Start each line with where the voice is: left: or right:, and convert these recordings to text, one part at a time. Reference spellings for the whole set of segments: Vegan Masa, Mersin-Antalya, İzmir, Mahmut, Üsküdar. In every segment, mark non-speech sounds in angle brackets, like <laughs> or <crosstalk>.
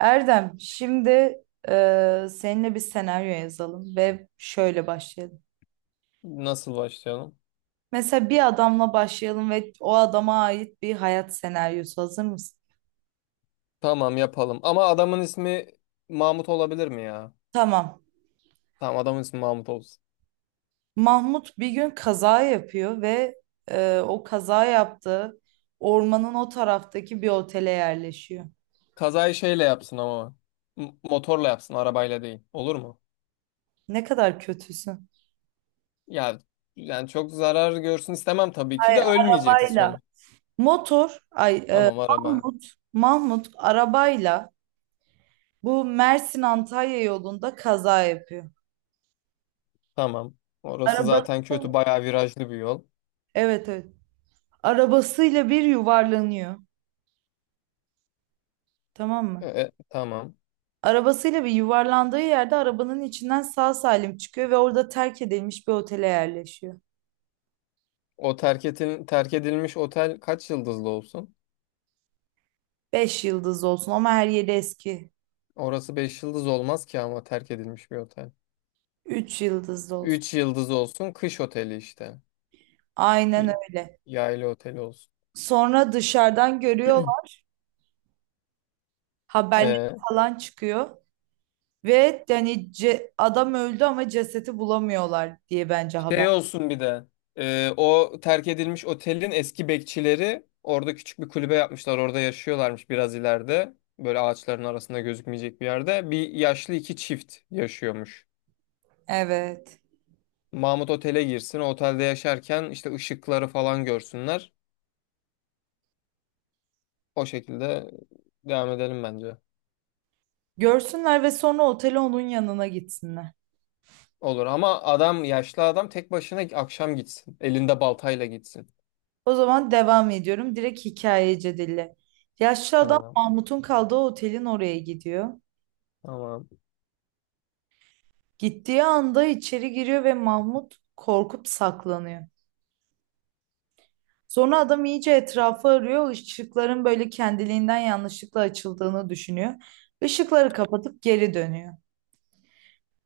right: Erdem, şimdi seninle bir senaryo yazalım ve şöyle başlayalım.
left: Nasıl başlayalım?
right: Mesela bir adamla başlayalım ve o adama ait bir hayat senaryosu. Hazır mısın?
left: Tamam yapalım. Ama adamın ismi Mahmut olabilir mi ya?
right: Tamam.
left: Tamam adamın ismi Mahmut olsun.
right: Mahmut bir gün kaza yapıyor ve o kaza yaptığı ormanın o taraftaki bir otele yerleşiyor.
left: Kazayı şeyle yapsın ama. Motorla yapsın, arabayla değil. Olur mu?
right: Ne kadar kötüsün.
left: Ya yani çok zarar görsün istemem, tabii
right: Ay,
left: ki de ölmeyeceksin
right: arabayla.
left: sonu.
right: Motor, ay e,
left: Tamam araba.
right: Mahmut, Mahmut arabayla bu Mersin-Antalya yolunda kaza yapıyor.
left: Tamam. Orası
right: Arabası
left: zaten kötü, bayağı virajlı bir yol.
right: evet, evet. Arabasıyla bir yuvarlanıyor. Tamam mı?
left: Tamam.
right: Arabasıyla bir yuvarlandığı yerde arabanın içinden sağ salim çıkıyor ve orada terk edilmiş bir otele yerleşiyor.
left: O terk edilmiş otel kaç yıldızlı olsun?
right: Beş yıldızlı olsun ama her yeri eski.
left: Orası 5 yıldız olmaz ki ama, terk edilmiş bir otel.
right: Üç yıldızlı olsun.
left: 3 yıldız olsun, kış oteli işte.
right: Aynen
left: Y-
right: öyle.
left: Yaylı otel olsun.
right: Sonra dışarıdan görüyorlar. Haberler
left: Ee,
right: falan çıkıyor. Ve yani adam öldü ama cesedi bulamıyorlar diye bence haber.
left: Şey olsun bir de. O terk edilmiş otelin eski bekçileri orada küçük bir kulübe yapmışlar. Orada yaşıyorlarmış biraz ileride. Böyle ağaçların arasında gözükmeyecek bir yerde. Bir yaşlı iki çift yaşıyormuş.
right: Evet.
left: Mahmut otele girsin. O otelde yaşarken işte ışıkları falan görsünler. O şekilde devam edelim bence.
right: Görsünler ve sonra otele onun yanına gitsinler.
left: Olur ama adam, yaşlı adam tek başına akşam gitsin. Elinde baltayla gitsin.
right: O zaman devam ediyorum. Direkt hikayece dille. Yaşlı adam
left: Tamam.
right: Mahmut'un kaldığı otelin oraya gidiyor.
left: Tamam.
right: Gittiği anda içeri giriyor ve Mahmut korkup saklanıyor. Sonra adam iyice etrafı arıyor. Işıkların böyle kendiliğinden yanlışlıkla açıldığını düşünüyor. Işıkları kapatıp geri dönüyor.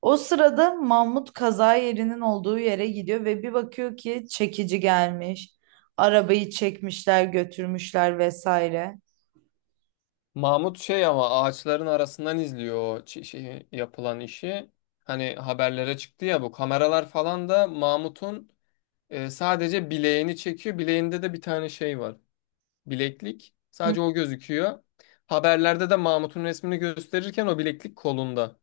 right: O sırada Mahmut kaza yerinin olduğu yere gidiyor ve bir bakıyor ki çekici gelmiş. Arabayı çekmişler, götürmüşler vesaire.
left: Mahmut şey ama, ağaçların arasından izliyor o şey, yapılan işi. Hani haberlere çıktı ya bu kameralar falan da, Mahmut'un sadece bileğini çekiyor. Bileğinde de bir tane şey var. Bileklik.
right: Hı.
left: Sadece o gözüküyor. Haberlerde de Mahmut'un resmini gösterirken o bileklik kolunda.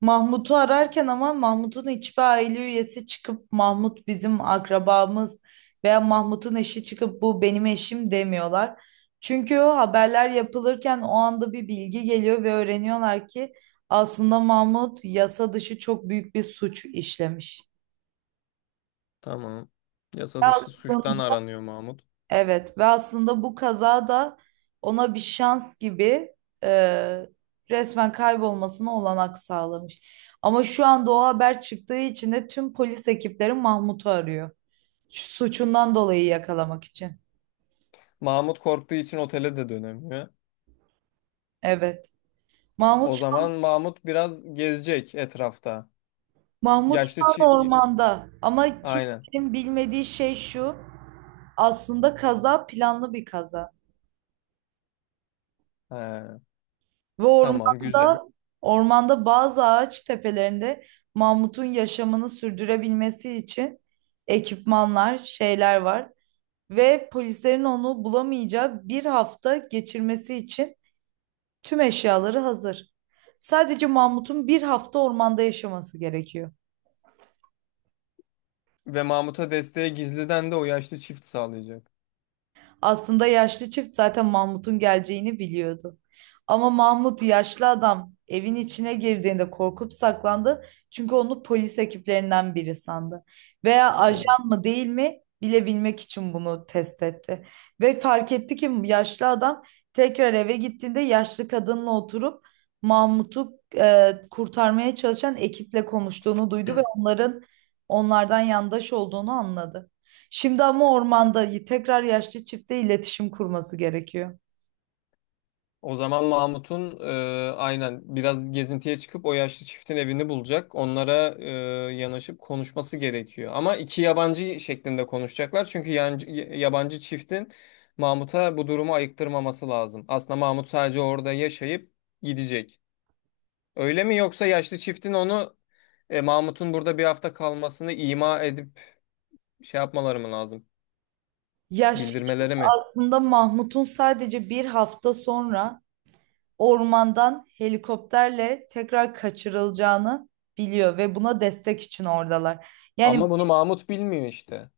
right: Mahmut'u ararken ama Mahmut'un hiçbir aile üyesi çıkıp Mahmut bizim akrabamız veya Mahmut'un eşi çıkıp bu benim eşim demiyorlar. Çünkü o haberler yapılırken o anda bir bilgi geliyor ve öğreniyorlar ki aslında Mahmut yasa dışı çok büyük bir suç işlemiş.
left: Tamam. Yasa dışı suçtan
right: Aslında
left: aranıyor Mahmut.
right: Evet ve aslında bu kaza da ona bir şans gibi e, resmen kaybolmasına olanak sağlamış. Ama şu anda o haber çıktığı için de tüm polis ekipleri Mahmut'u arıyor. Şu suçundan dolayı yakalamak için.
left: Mahmut korktuğu için otele de dönemiyor.
right: Evet. Mahmut
left: O
right: şu
left: zaman
right: an,
left: Mahmut biraz gezecek etrafta.
right: Mahmut şu
left: Yaşlı
right: an
left: çi...
right: ormanda ama
left: Aynen.
right: kimsenin bilmediği şey şu. Aslında kaza planlı bir kaza.
left: He,
right: Ve
left: tamam güzel.
right: ormanda bazı ağaç tepelerinde Mamut'un yaşamını sürdürebilmesi için ekipmanlar, şeyler var. Ve polislerin onu bulamayacağı bir hafta geçirmesi için tüm eşyaları hazır. Sadece Mamut'un bir hafta ormanda yaşaması gerekiyor.
left: Ve Mahmut'a desteğe gizliden de o yaşlı çift sağlayacak.
right: Aslında yaşlı çift zaten Mahmut'un geleceğini biliyordu. Ama Mahmut yaşlı adam evin içine girdiğinde korkup saklandı. Çünkü onu polis ekiplerinden biri sandı. Veya
left: Evet.
right: ajan mı değil mi bilebilmek için bunu test etti. Ve fark etti ki yaşlı adam tekrar eve gittiğinde yaşlı kadınla oturup Mahmut'u kurtarmaya çalışan ekiple konuştuğunu duydu ve onlardan yandaş olduğunu anladı. Şimdi ama ormanda tekrar yaşlı çifte iletişim kurması gerekiyor.
left: O zaman Mahmut'un aynen biraz gezintiye çıkıp o yaşlı çiftin evini bulacak. Onlara yanaşıp konuşması gerekiyor. Ama iki yabancı şeklinde konuşacaklar. Çünkü yabancı çiftin Mahmut'a bu durumu ayıktırmaması lazım. Aslında Mahmut sadece orada yaşayıp gidecek. Öyle mi, yoksa yaşlı çiftin onu, Mahmut'un burada bir hafta kalmasını ima edip şey yapmaları mı lazım?
right: Yaşlı çift
left: Bildirmeleri mi?
right: aslında Mahmut'un sadece bir hafta sonra ormandan helikopterle tekrar kaçırılacağını biliyor ve buna destek için oradalar. Yani
left: Ama bunu Mahmut bilmiyor işte.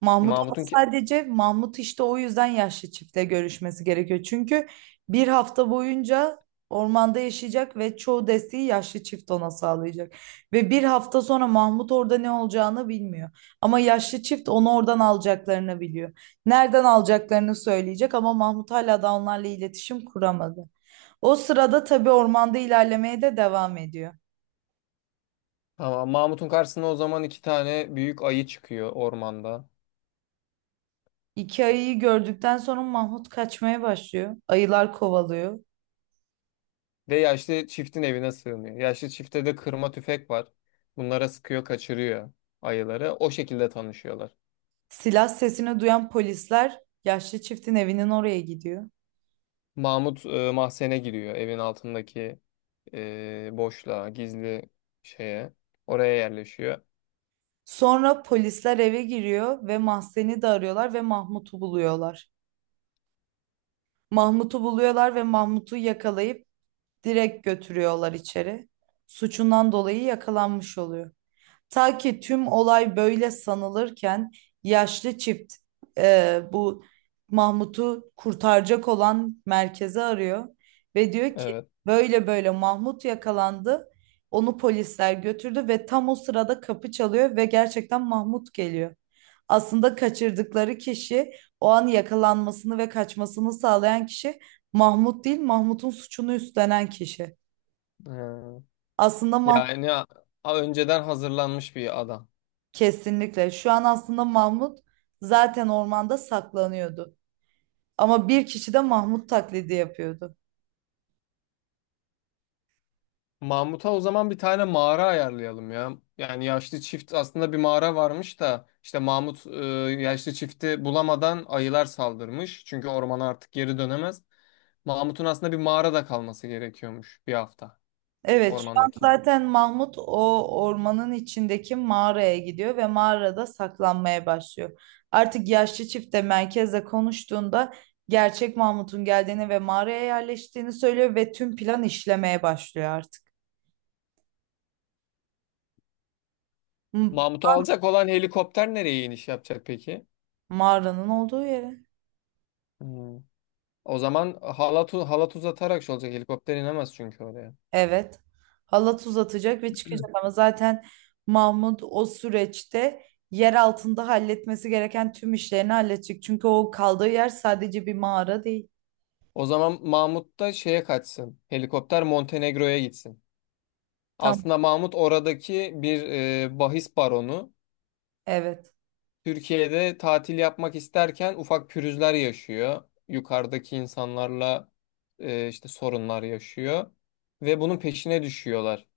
right: Mahmut ama
left: Mahmut'un ki
right: sadece Mahmut işte o yüzden yaşlı çiftle görüşmesi gerekiyor. Çünkü bir hafta boyunca ormanda yaşayacak ve çoğu desteği yaşlı çift ona sağlayacak. Ve bir hafta sonra Mahmut orada ne olacağını bilmiyor. Ama yaşlı çift onu oradan alacaklarını biliyor. Nereden alacaklarını söyleyecek ama Mahmut hala da onlarla iletişim kuramadı. O sırada tabii ormanda ilerlemeye de devam ediyor.
left: tamam, Mahmut'un karşısına o zaman iki tane büyük ayı çıkıyor ormanda.
right: İki ayıyı gördükten sonra Mahmut kaçmaya başlıyor. Ayılar kovalıyor.
left: Ve yaşlı çiftin evine sığınıyor. Yaşlı çifte de kırma tüfek var. Bunlara sıkıyor, kaçırıyor ayıları. O şekilde tanışıyorlar.
right: Silah sesini duyan polisler yaşlı çiftin evinin oraya gidiyor.
left: Mahmut mahzene giriyor. Evin altındaki boşluğa, gizli şeye. Oraya yerleşiyor.
right: Sonra polisler eve giriyor ve Mahzen'i de arıyorlar ve Mahmut'u buluyorlar. Mahmut'u buluyorlar ve Mahmut'u yakalayıp direkt götürüyorlar içeri. Suçundan dolayı yakalanmış oluyor. Ta ki tüm olay böyle sanılırken yaşlı çift bu Mahmut'u kurtaracak olan merkezi arıyor ve diyor ki
left: Evet.
right: böyle böyle Mahmut yakalandı. Onu polisler götürdü ve tam o sırada kapı çalıyor ve gerçekten Mahmut geliyor. Aslında kaçırdıkları kişi o an yakalanmasını ve kaçmasını sağlayan kişi Mahmut değil, Mahmut'un suçunu üstlenen kişi.
left: Hmm.
right: Aslında Mahmut
left: Yani önceden hazırlanmış bir adam.
right: Kesinlikle. Şu an aslında Mahmut zaten ormanda saklanıyordu. Ama bir kişi de Mahmut taklidi yapıyordu.
left: Mahmut'a o zaman bir tane mağara ayarlayalım ya. Yani yaşlı çift aslında bir mağara varmış da, işte Mahmut yaşlı çifti bulamadan ayılar saldırmış. Çünkü ormana artık geri dönemez. Mahmut'un aslında bir mağarada kalması gerekiyormuş bir hafta,
right: Evet, şu an
left: ormandaki.
right: zaten Mahmut o ormanın içindeki mağaraya gidiyor ve mağarada saklanmaya başlıyor. Artık yaşlı çift de merkezle konuştuğunda gerçek Mahmut'un geldiğini ve mağaraya yerleştiğini söylüyor ve tüm plan işlemeye başlıyor artık. M-
left: Mahmut'u alacak olan helikopter nereye iniş yapacak peki?
right: Mağaranın olduğu yere.
left: Hmm. O zaman halat uzatarak şey olacak. Helikopter inemez çünkü oraya.
right: Evet. Halat uzatacak ve çıkacak ama zaten Mahmut o süreçte yer altında halletmesi gereken tüm işlerini halledecek. Çünkü o kaldığı yer sadece bir mağara değil.
left: O zaman Mahmut da şeye kaçsın. Helikopter Montenegro'ya gitsin.
right: Tam
left: Aslında Mahmut oradaki bir bahis baronu.
right: evet.
left: Türkiye'de tatil yapmak isterken ufak pürüzler yaşıyor. Yukarıdaki insanlarla işte sorunlar yaşıyor. Ve bunun peşine düşüyorlar.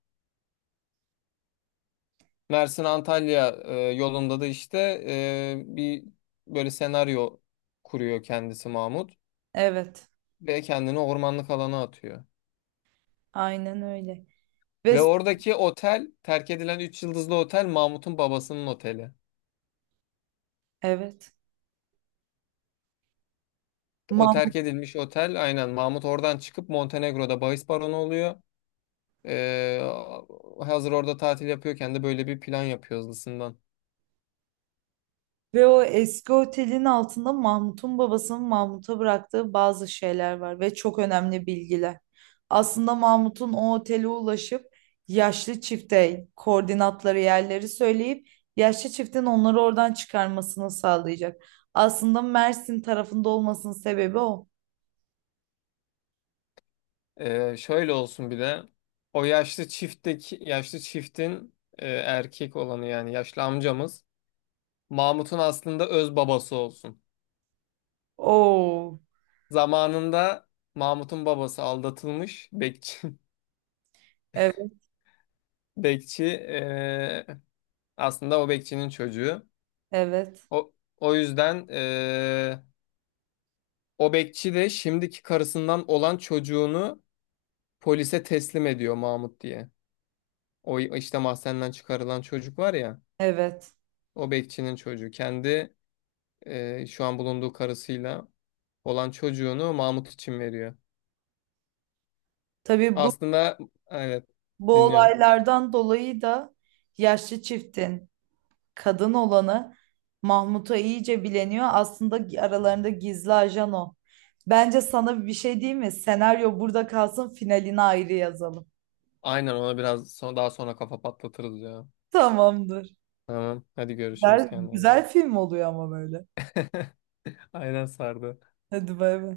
left: Mersin-Antalya yolunda da işte bir böyle senaryo kuruyor kendisi Mahmut.
right: Evet.
left: Ve kendini ormanlık alana atıyor.
right: Aynen öyle. Ve
left: Ve oradaki otel, terk edilen 3 yıldızlı otel, Mahmut'un babasının oteli.
right: evet.
left: O terk edilmiş otel, aynen, Mahmut oradan çıkıp Montenegro'da bahis baronu oluyor. Ee, Hazır orada tatil yapıyorken de böyle bir plan yapıyor hızlısından.
right: Ve o eski otelin altında Mahmut'un babasının Mahmut'a bıraktığı bazı şeyler var ve çok önemli bilgiler. Aslında Mahmut'un o otele ulaşıp yaşlı çifte koordinatları yerleri söyleyip yaşlı çiftin onları oradan çıkarmasını sağlayacak. Aslında Mersin tarafında olmasının sebebi o.
left: Şöyle olsun bir de, o yaşlı çiftteki yaşlı çiftin erkek olanı, yani yaşlı amcamız, Mahmut'un aslında öz babası olsun.
right: Oo,
left: Zamanında Mahmut'un babası aldatılmış, bekçi <laughs>
right: evet,
left: bekçi e, aslında o bekçinin çocuğu.
right: evet,
left: O, O yüzden o bekçi de şimdiki karısından olan çocuğunu polise teslim ediyor Mahmut diye. O işte mahzenden çıkarılan çocuk var ya.
right: evet.
left: O bekçinin çocuğu. Kendi şu an bulunduğu karısıyla olan çocuğunu Mahmut için veriyor.
right: Tabii bu
left: Aslında evet,
right: bu
left: dinliyorum.
right: olaylardan dolayı da yaşlı çiftin kadın olanı Mahmut'a iyice bileniyor. Aslında aralarında gizli ajan o. Bence sana bir şey diyeyim mi? Senaryo burada kalsın, finalini ayrı yazalım.
left: Aynen, ona biraz daha sonra kafa patlatırız ya.
right: Tamamdır.
left: Tamam hadi görüşürüz,
right: Güzel,
left: kendine iyi bak.
right: güzel film oluyor ama böyle.
left: Aynen, sardı.
right: Hadi bay bay.